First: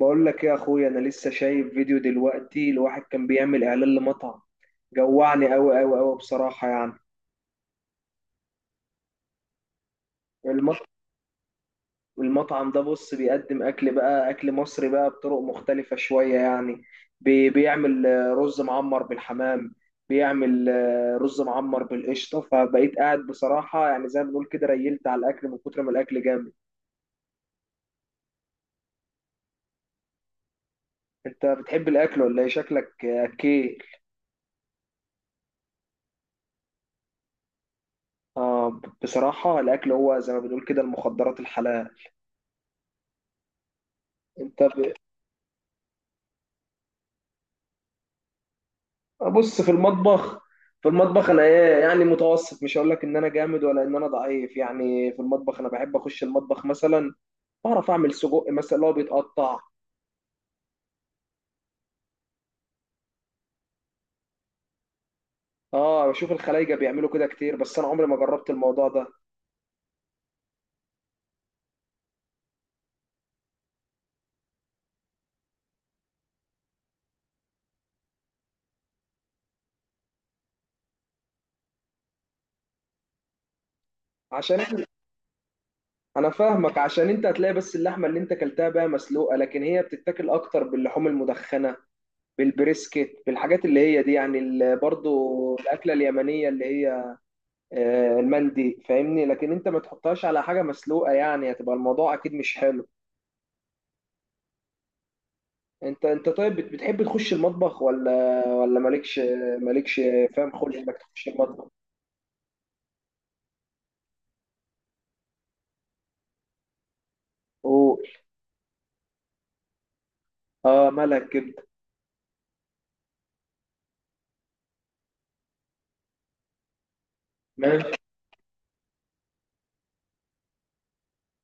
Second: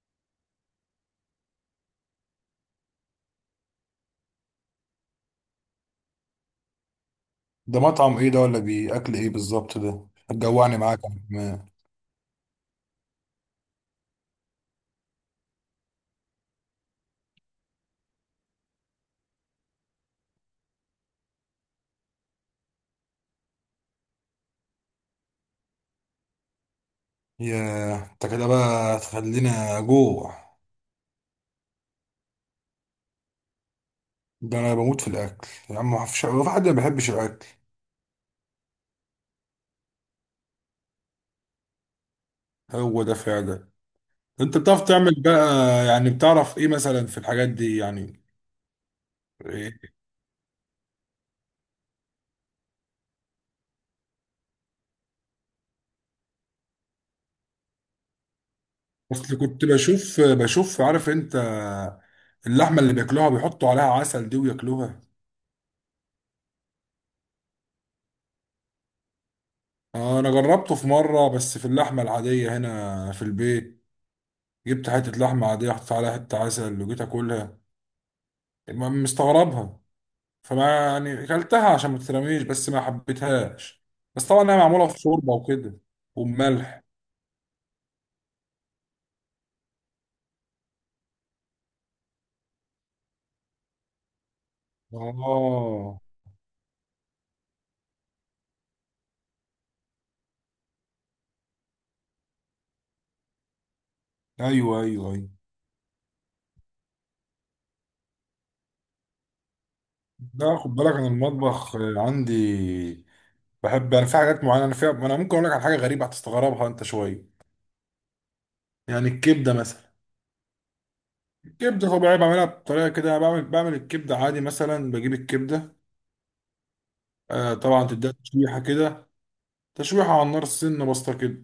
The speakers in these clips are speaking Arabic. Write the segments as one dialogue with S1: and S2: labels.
S1: بقول لك ايه يا اخويا، انا لسه شايف فيديو دلوقتي لواحد كان بيعمل اعلان لمطعم. جوعني قوي قوي قوي بصراحة يعني.
S2: ده مطعم ايه ده؟ ولا بيأكل ايه بالظبط؟ ده هتجوعني
S1: المط...
S2: معاك. يا عم.
S1: المطعم ده بص بيقدم اكل بقى، اكل مصري بقى بطرق مختلفة شوية يعني. بيعمل رز معمر بالحمام. بيعمل رز معمر بالقشطة. فبقيت قاعد بصراحة يعني، زي ما بنقول كده، ريلت على الاكل من كتر ما الاكل جامد.
S2: يا انت كده بقى تخلينا جوع.
S1: انت بتحب الاكل ولا ايه؟ شكلك اكيل.
S2: ده انا بموت في الاكل يا عم، ما فيش، هو في حد ما بيحبش الاكل؟
S1: اه، بصراحة الاكل هو زي ما بنقول كده المخدرات الحلال.
S2: هو ده فعلا. انت
S1: انت
S2: بتعرف
S1: ب...
S2: تعمل بقى؟ يعني بتعرف ايه مثلا في الحاجات دي يعني؟
S1: بص، في
S2: إيه؟
S1: المطبخ، في المطبخ انا ايه يعني، متوسط. مش هقول لك ان انا جامد ولا ان انا ضعيف يعني. في المطبخ انا بحب اخش المطبخ مثلا. بعرف اعمل سجق مثلا، اللي هو
S2: اصل
S1: بيتقطع.
S2: كنت بشوف، عارف انت اللحمه اللي بياكلوها بيحطوا عليها عسل دي وياكلوها.
S1: اه، بشوف الخلايجه بيعملوا كده كتير، بس انا عمري ما جربت الموضوع ده.
S2: انا جربته في مره، بس في اللحمه العاديه هنا في البيت. جبت حته لحمه عاديه، حطيت عليها حته عسل، وجيت اكلها. مستغربها. فما يعني اكلتها عشان ما تترميش، بس ما حبيتهاش. بس طبعا هي
S1: عشان إحنا-
S2: معموله في شوربه وكده،
S1: انا فاهمك.
S2: وملح.
S1: عشان انت هتلاقي بس اللحمه اللي انت اكلتها بقى مسلوقه، لكن هي بتتاكل اكتر باللحوم المدخنه، بالبريسكت، بالحاجات اللي هي دي يعني. برضو الاكله
S2: اه،
S1: اليمنيه اللي هي المندي، فاهمني؟ لكن انت ما تحطهاش على حاجه مسلوقه يعني، هتبقى الموضوع اكيد مش حلو.
S2: ايوه، ايوه، ايوه.
S1: انت طيب، بتحب تخش المطبخ ولا مالكش؟ مالكش
S2: لا،
S1: فاهم خلق
S2: خد بالك
S1: انك
S2: انا
S1: تخش المطبخ.
S2: المطبخ عندي. بحب انا في حاجات معينه انا فيها. انا ممكن اقول لك على حاجه غريبه هتستغربها انت شويه.
S1: قول.
S2: يعني الكبده مثلا.
S1: اه، مالها الكبده؟
S2: الكبده طبيعي بعملها بطريقه كده. أنا بعمل الكبده عادي مثلا، بجيب الكبده. طبعا
S1: ماشي.
S2: تديها تشويحه كده. تشويحه على النار سنه بسيطه كده.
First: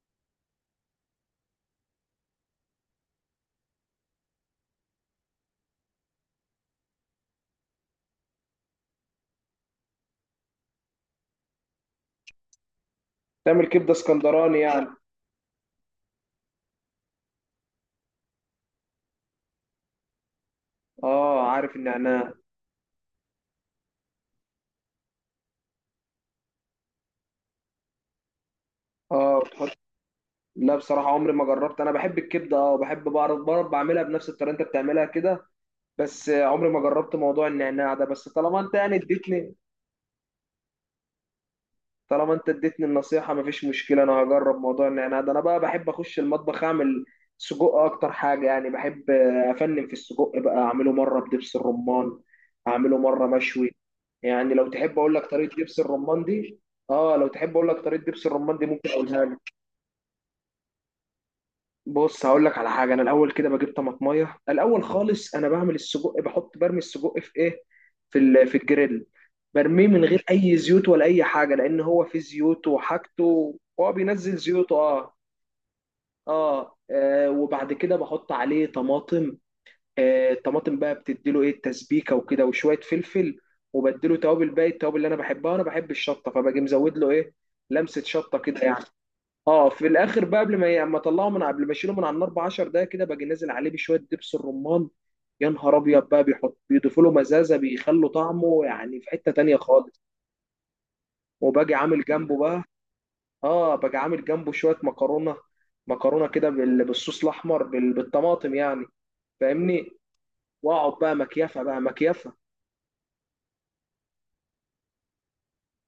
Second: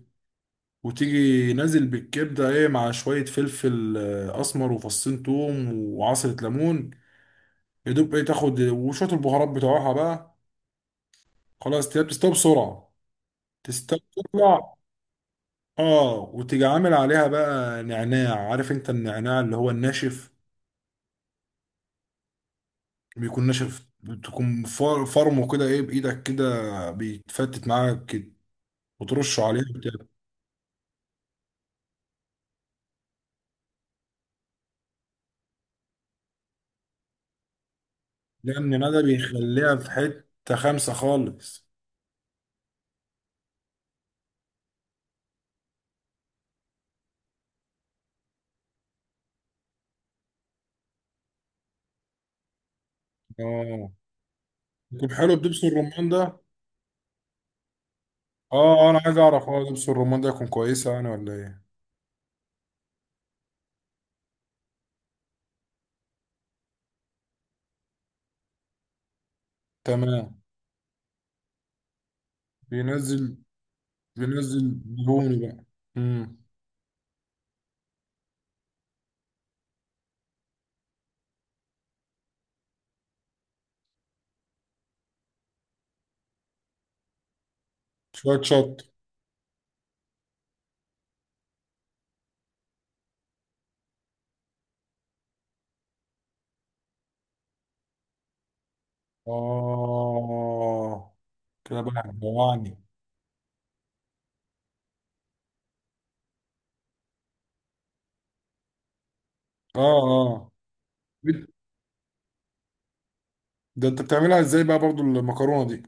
S2: وتيجي نازل بالكبدة ايه، مع شوية فلفل أسمر، وفصين توم، وعصرة ليمون. يدوب ايه تاخد وشوية البهارات بتوعها بقى. خلاص، تلاقيها بتستوي بسرعة.
S1: تعمل كبده
S2: تستوي
S1: اسكندراني
S2: تطلع.
S1: يعني.
S2: اه، وتيجي عامل عليها بقى نعناع، عارف انت النعناع اللي هو الناشف؟
S1: اه، عارف النعناع.
S2: بيكون ناشف، بتكون فرمه كده ايه بإيدك كده، بيتفتت معاك كده.
S1: اه،
S2: وترشه عليها
S1: بتحط.
S2: بتاع.
S1: لا، بصراحه عمري ما جربت. انا بحب الكبده اه، وبحب بعرف بعملها بنفس الطريقه انت بتعملها كده. بس عمري ما جربت موضوع النعناع ده. بس طالما انت
S2: لأن
S1: يعني
S2: ده
S1: اديتني،
S2: بيخليها في حتة خمسة خالص.
S1: طالما انت اديتني النصيحه، مفيش مشكله، انا هجرب موضوع النعناع ده. انا بقى بحب اخش المطبخ اعمل سجق اكتر حاجه يعني. بحب افنن في السجق بقى، اعمله مره بدبس الرمان، اعمله مره مشوي.
S2: اه،
S1: يعني لو تحب
S2: يكون
S1: اقول لك
S2: حلو
S1: طريقه
S2: بدبس
S1: دبس
S2: الرمان
S1: الرمان
S2: ده.
S1: دي. اه، لو تحب اقول لك طريقه دبس الرمان دي ممكن
S2: اه، انا عايز
S1: اقولها
S2: اعرف،
S1: لك.
S2: لبس الرمان ده يكون كويسه يعني ولا ايه؟
S1: بص، هقول لك على حاجه. انا الاول كده بجيب طماطميه الاول خالص. انا بعمل السجق، بحط برمي السجق في ايه، في في الجريل. برميه من غير
S2: تمام.
S1: اي زيوت ولا اي حاجه، لان هو في زيوت
S2: بينزل.
S1: وحاجته، هو بينزل زيوته
S2: بينزل
S1: اه.
S2: دهون بقى. امم.
S1: اه, وبعد كده بحط عليه طماطم. آه، الطماطم بقى بتديله ايه، التسبيكه وكده وشويه فلفل، وبديله توابل باقي التوابل اللي انا بحبها. انا بحب الشطه، فباجي مزود له ايه، لمسه
S2: شويه
S1: شطه كده
S2: شط.
S1: يعني. اه، في الاخر بقى، قبل ما ي- اما اطلعه، من قبل ما اشيله من على النار ب 10 دقايق كده، باجي نازل عليه بشويه دبس الرمان. يا نهار ابيض بقى، بيضيفوا له مزازه، بيخلوا طعمه يعني في حته تانية خالص.
S2: اه،
S1: وباجي
S2: كده بقى
S1: عامل جنبه بقى.
S2: جوعني.
S1: اه، باجي عامل جنبه شويه مكرونه. مكرونه كده بالصوص الاحمر، بالطماطم يعني،
S2: اه،
S1: فاهمني.
S2: اه.
S1: واقعد بقى مكيفه بقى مكيفه.
S2: ده انت بتعملها ازاي بقى برضو المكرونه دي؟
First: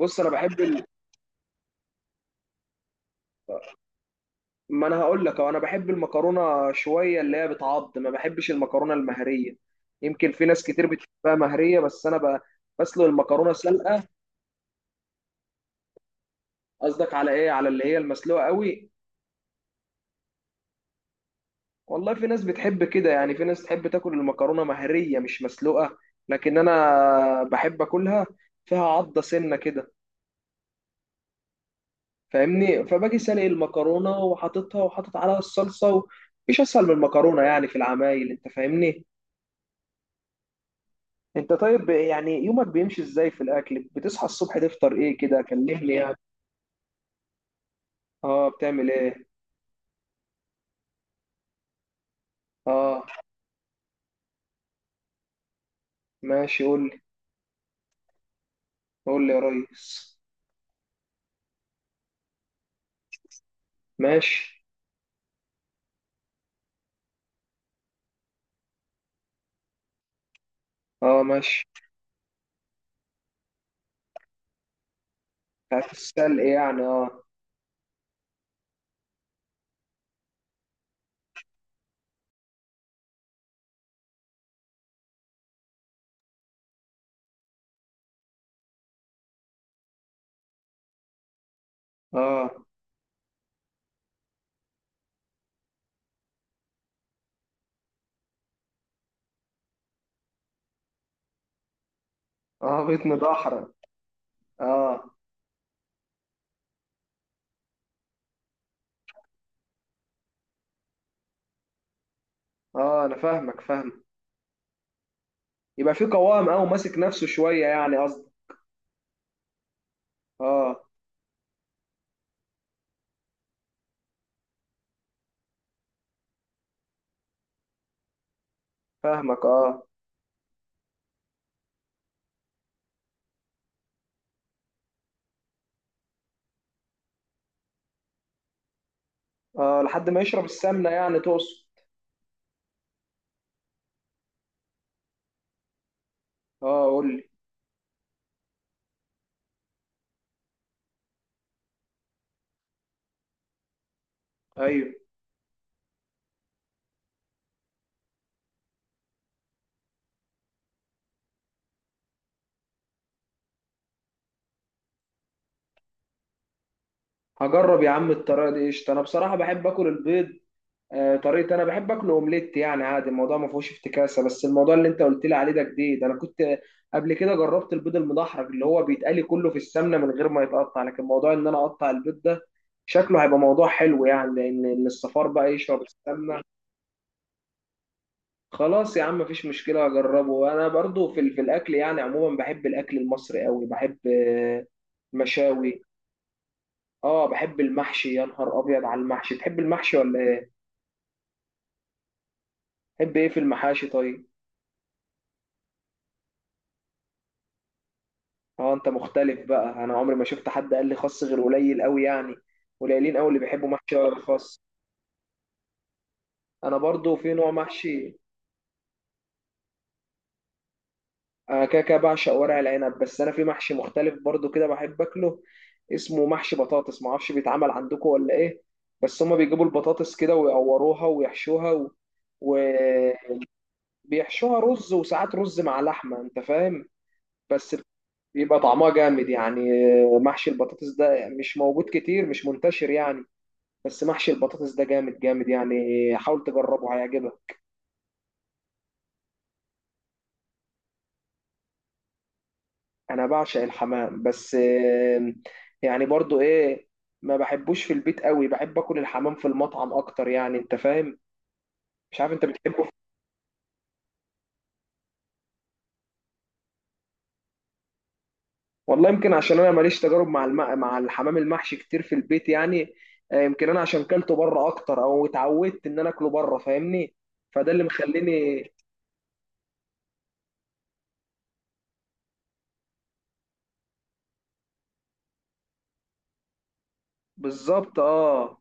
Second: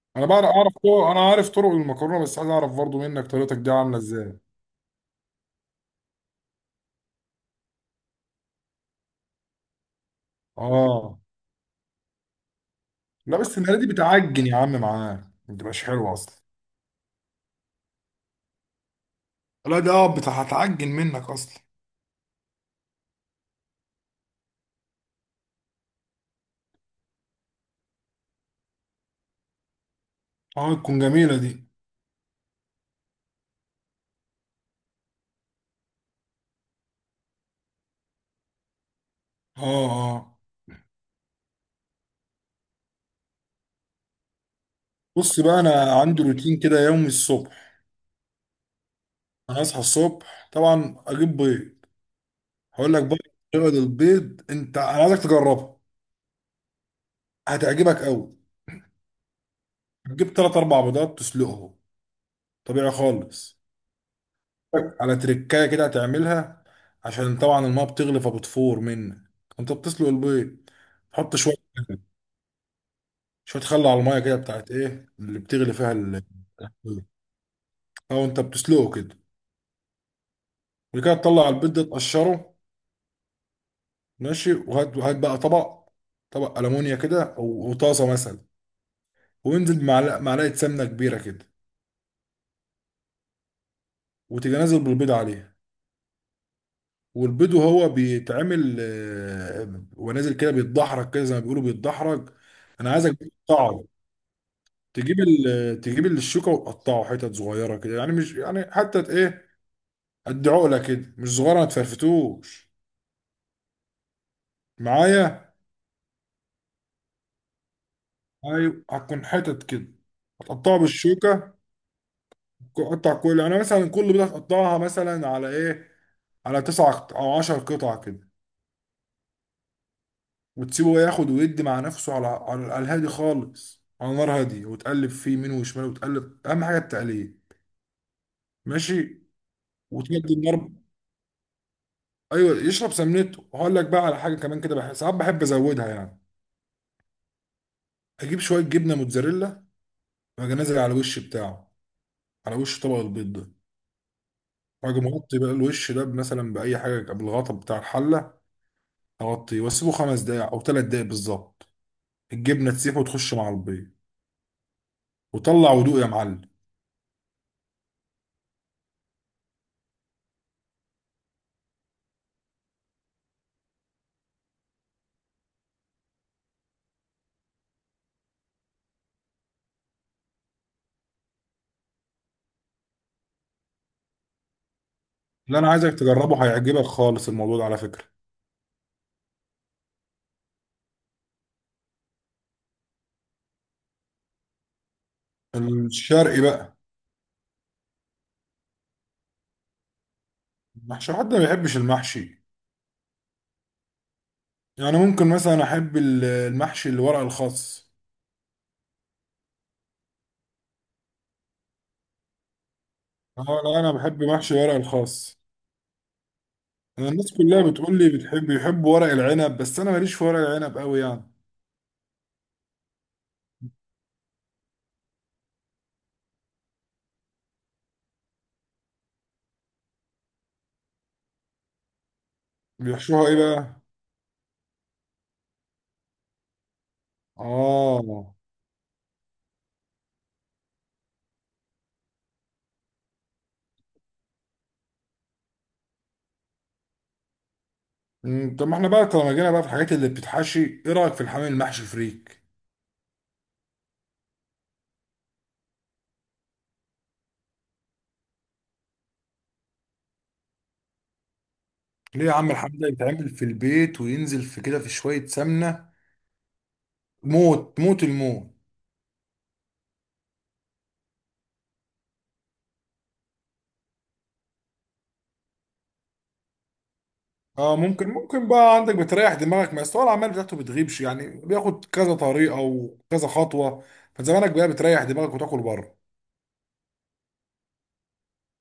S1: بص،
S2: انا
S1: انا
S2: اعرف
S1: بحب.
S2: طرق، انا عارف طرق المكرونه، بس عايز اعرف برضو منك طريقتك دي عامله ازاي.
S1: ما انا هقول لك انا بحب المكرونه شويه اللي هي بتعض، ما بحبش المكرونه المهريه. يمكن في ناس كتير
S2: اه،
S1: بتحبها مهريه، بس انا بسلق
S2: لا،
S1: المكرونه
S2: بس المره دي
S1: سلقه.
S2: بتعجن يا عم معاك. ما بتبقاش حلوه اصلا.
S1: قصدك على ايه، على اللي هي المسلوقه قوي؟
S2: لا، ده هتعجن منك اصلا.
S1: والله في ناس بتحب كده يعني، في ناس تحب تاكل المكرونه مهريه مش مسلوقه، لكن انا بحب اكلها فيها عضه سنه كده،
S2: اه، تكون جميله دي.
S1: فاهمني. فباجي سلق المكرونه وحاططها وحاطط عليها الصلصه، و... مش اسهل من المكرونه يعني في العمايل، انت فاهمني.
S2: اه، اه.
S1: انت طيب، يعني يومك بيمشي ازاي في الاكل؟ بتصحى الصبح تفطر ايه
S2: بص
S1: كده،
S2: بقى، انا
S1: كلمني يعني.
S2: عندي روتين كده يومي الصبح.
S1: اه، بتعمل ايه.
S2: انا اصحى الصبح طبعا، اجيب بيض. هقول لك
S1: اه،
S2: بقى طريقه البيض. انت انا عايزك تجربها.
S1: ماشي قول لي.
S2: هتعجبك قوي.
S1: قول لي يا ريس.
S2: تجيب 3 4 بيضات، تسلقهم. طبيعي خالص.
S1: ماشي.
S2: على تركايه كده هتعملها. عشان طبعا الماء بتغلي فبتفور منك. انت بتسلق البيض.
S1: اه
S2: تحط شويه،
S1: ماشي.
S2: شويه خل على الميه كده بتاعت ايه اللي بتغلي
S1: بتاعت
S2: فيها البيض.
S1: السلق يعني، اه.
S2: او انت بتسلقه كده. وبعد كده تطلع البيض ده تقشره. ماشي. وهات وهات بقى طبق. ألمونيا كده، أو وطاسة مثلا. وانزل بمعلقة سمنة كبيرة كده.
S1: اه.
S2: وتيجي نازل بالبيض عليها. والبيض وهو بيتعمل، ونازل كده بيتدحرج كده، زي ما بيقولوا بيتدحرج.
S1: اه
S2: أنا
S1: بطن
S2: عايزك
S1: ضحرة.
S2: تقطعه.
S1: اه.
S2: تجيب الشوكة وتقطعه حتت صغيرة كده، يعني مش يعني حتى إيه. قد عقلة كده، مش صغيرة، ما تفرفتوش
S1: اه انا فاهمك، فاهم.
S2: معايا.
S1: يبقى في قوام او ماسك نفسه شوية يعني، قصدي.
S2: أيوة، هتكون حتت كده. هتقطعه
S1: اه
S2: بالشوكة. قطع كل يعني مثلا كل بيضة هتقطعها مثلا على إيه، على تسع او عشر قطع كده.
S1: فاهمك. اه،
S2: وتسيبه ياخد ويدي مع نفسه، على الهادي خالص، على نار هادية، وتقلب فيه يمين وشمال، وتقلب اهم حاجه التقليب. ماشي.
S1: اه لحد ما
S2: وتهدي
S1: يشرب
S2: النار.
S1: السمنة يعني تقصد.
S2: ايوه، يشرب سمنته، وهقول لك بقى على حاجه كمان كده، بحس ساعات بحب ازودها يعني.
S1: اه قول لي.
S2: اجيب شويه جبنه موتزاريلا. واجي نازل على الوش بتاعه، على وش طبق البيض ده.
S1: ايوه.
S2: واجي مغطي بقى الوش ده، مثلا باي حاجه، بالغطا بتاع الحله. اغطيه واسيبه 5 دقايق او 3 دقايق بالظبط. الجبنه تسيح وتخش مع البيض. وطلع ودوق يا معلم.
S1: هجرب يا عم الطريقة دي، قشطة. انا بصراحة بحب اكل البيض. طريقة أنا بحب أكله أومليت يعني، عادي الموضوع ما فيهوش افتكاسة. بس الموضوع اللي أنت قلت لي عليه ده جديد. أنا كنت قبل كده جربت البيض المدحرج اللي هو بيتقلي كله في السمنة من غير ما يتقطع، لكن موضوع إن أنا أقطع البيض ده شكله هيبقى موضوع حلو يعني، لأن إن الصفار بقى
S2: اللي انا
S1: يشرب
S2: عايزك
S1: السمنة.
S2: تجربه هيعجبك خالص، الموضوع ده على فكرة.
S1: خلاص يا عم مفيش مشكلة، أجربه. أنا برضو في الأكل يعني عموما بحب الأكل المصري أوي. بحب المشاوي.
S2: الشرقي بقى.
S1: أه بحب المحشي. يا نهار أبيض على المحشي. تحب المحشي ولا إيه؟
S2: محشي، حد ما بيحبش المحشي؟
S1: تحب إيه في المحاشي طيب؟
S2: يعني ممكن مثلا احب المحشي اللي ورق الخاص.
S1: اه انت مختلف بقى. انا عمري ما شفت حد قال لي خس، غير قليل قوي يعني، قليلين قوي اللي
S2: اه،
S1: بيحبوا
S2: لا، انا
S1: محشي ورق
S2: بحب محشي
S1: الخاص.
S2: ورق الخاص.
S1: انا
S2: أنا
S1: برضو
S2: الناس
S1: في نوع
S2: كلها بتقول لي
S1: محشي.
S2: بيحب ورق العنب، بس انا ماليش في ورق العنب قوي يعني.
S1: انا كده كده بعشق ورق العنب، بس انا في محشي مختلف برضو كده بحب اكله، اسمه محشي بطاطس. ما اعرفش بيتعمل عندكم ولا ايه. بس هما بيجيبوا البطاطس كده ويقوروها ويحشوها و...
S2: بيحشوها ايه بقى؟
S1: وبيحشوها رز، وساعات رز مع لحمة، انت فاهم. بس
S2: اه.
S1: بيبقى طعمها جامد يعني. محشي البطاطس ده مش موجود كتير، مش منتشر يعني. بس محشي البطاطس ده جامد جامد يعني، حاول تجربه هيعجبك.
S2: طب ما احنا بقى طالما جينا بقى في الحاجات اللي بتتحشي، ايه رايك في الحمام المحشي فريك؟
S1: انا بعشق الحمام، بس يعني برضو ايه، ما بحبوش في البيت قوي. بحب اكل الحمام في المطعم اكتر يعني، انت فاهم. مش
S2: ليه يا
S1: عارف انت
S2: عم؟ الحمام ده
S1: بتحبه.
S2: يتعمل في البيت، وينزل في كده في شوية سمنة. موت موت الموت.
S1: والله يمكن عشان انا ماليش تجارب مع مع الحمام المحشي كتير في البيت يعني. يمكن انا عشان كلته بره اكتر، او اتعودت ان انا اكله بره، فاهمني. فده
S2: اه،
S1: اللي
S2: ممكن
S1: مخليني.
S2: بقى عندك بتريح دماغك، ما أصل هو العمال بتاعته بتغيبش يعني، بياخد كذا طريقه وكذا خطوه. فزمانك بقى بتريح دماغك وتاكل بره.
S1: بالظبط اه.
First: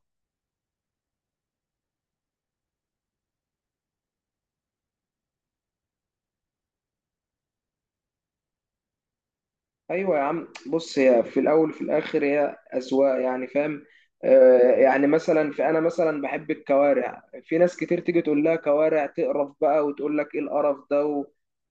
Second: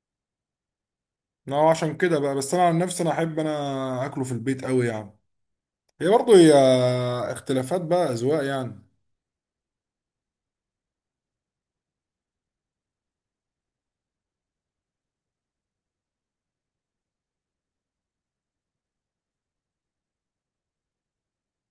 S2: اه، عشان كده بقى، بس انا عن نفسي انا احب انا اكله في البيت قوي يعني. هي برضه هي اختلافات بقى، اذواق يعني.
S1: ايوه يا عم. بص، هي في الاول وفي الاخر هي اذواق يعني، فاهم. آه يعني مثلا، في انا مثلا بحب الكوارع، في ناس كتير تيجي تقول لها كوارع تقرف بقى، وتقول لك ايه القرف ده و...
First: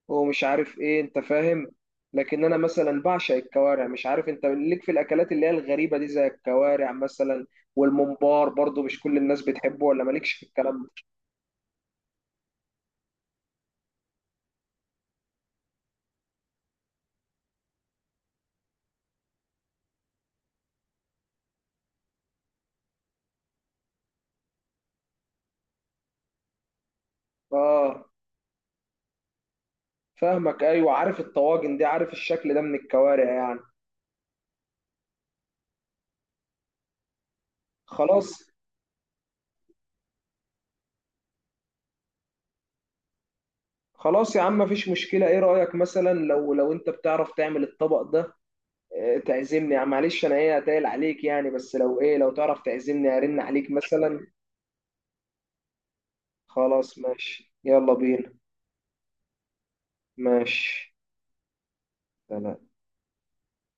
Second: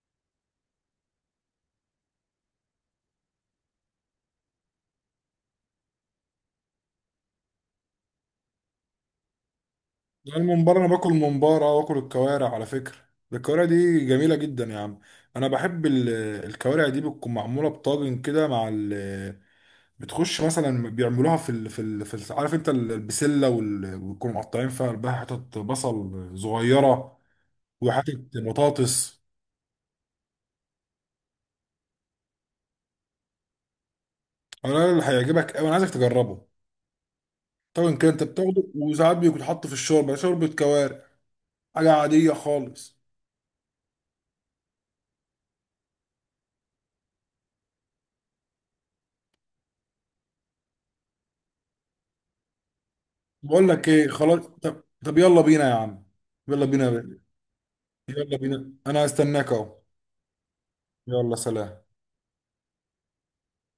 S1: ومش عارف ايه، انت فاهم. لكن انا مثلا بعشق الكوارع. مش عارف انت ليك في الاكلات اللي هي الغريبه دي زي الكوارع مثلا، والممبار. برضو مش كل الناس بتحبه، ولا مالكش
S2: يعني
S1: في
S2: الممبار،
S1: الكلام
S2: انا
S1: ده؟
S2: باكل ممبار، اه، واكل الكوارع على فكره. ده الكوارع دي جميله جدا يا عم. انا بحب الكوارع دي بتكون معموله بطاجن كده، مع ال بتخش مثلا، بيعملوها عارف انت البسله ويكونوا مقطعين فيها قلبها حتت بصل صغيره.
S1: اه
S2: وحتت بطاطس.
S1: فاهمك. ايوه عارف الطواجن دي، عارف الشكل ده من الكوارع يعني.
S2: انا اللي هيعجبك قوي، انا عايزك تجربه. طبعا كده انت
S1: خلاص.
S2: بتاخده، وساعات بيكون حاطه في الشوربه، شوربه كوارع. حاجه عاديه خالص.
S1: خلاص يا عم مفيش مشكلة. ايه رأيك مثلا، لو لو انت بتعرف تعمل الطبق ده تعزمني يعني، معلش انا ايه هتقل عليك يعني، بس لو ايه، لو تعرف تعزمني ارن
S2: بقول
S1: عليك
S2: لك ايه؟
S1: مثلا.
S2: خلاص. طب يلا بينا يا عم. يلا بينا يا
S1: خلاص
S2: بيه.
S1: ماشي يلا بينا.
S2: يلا بينا، انا هستناك اهو.
S1: ماشي.
S2: يلا، سلام.
S1: سلام.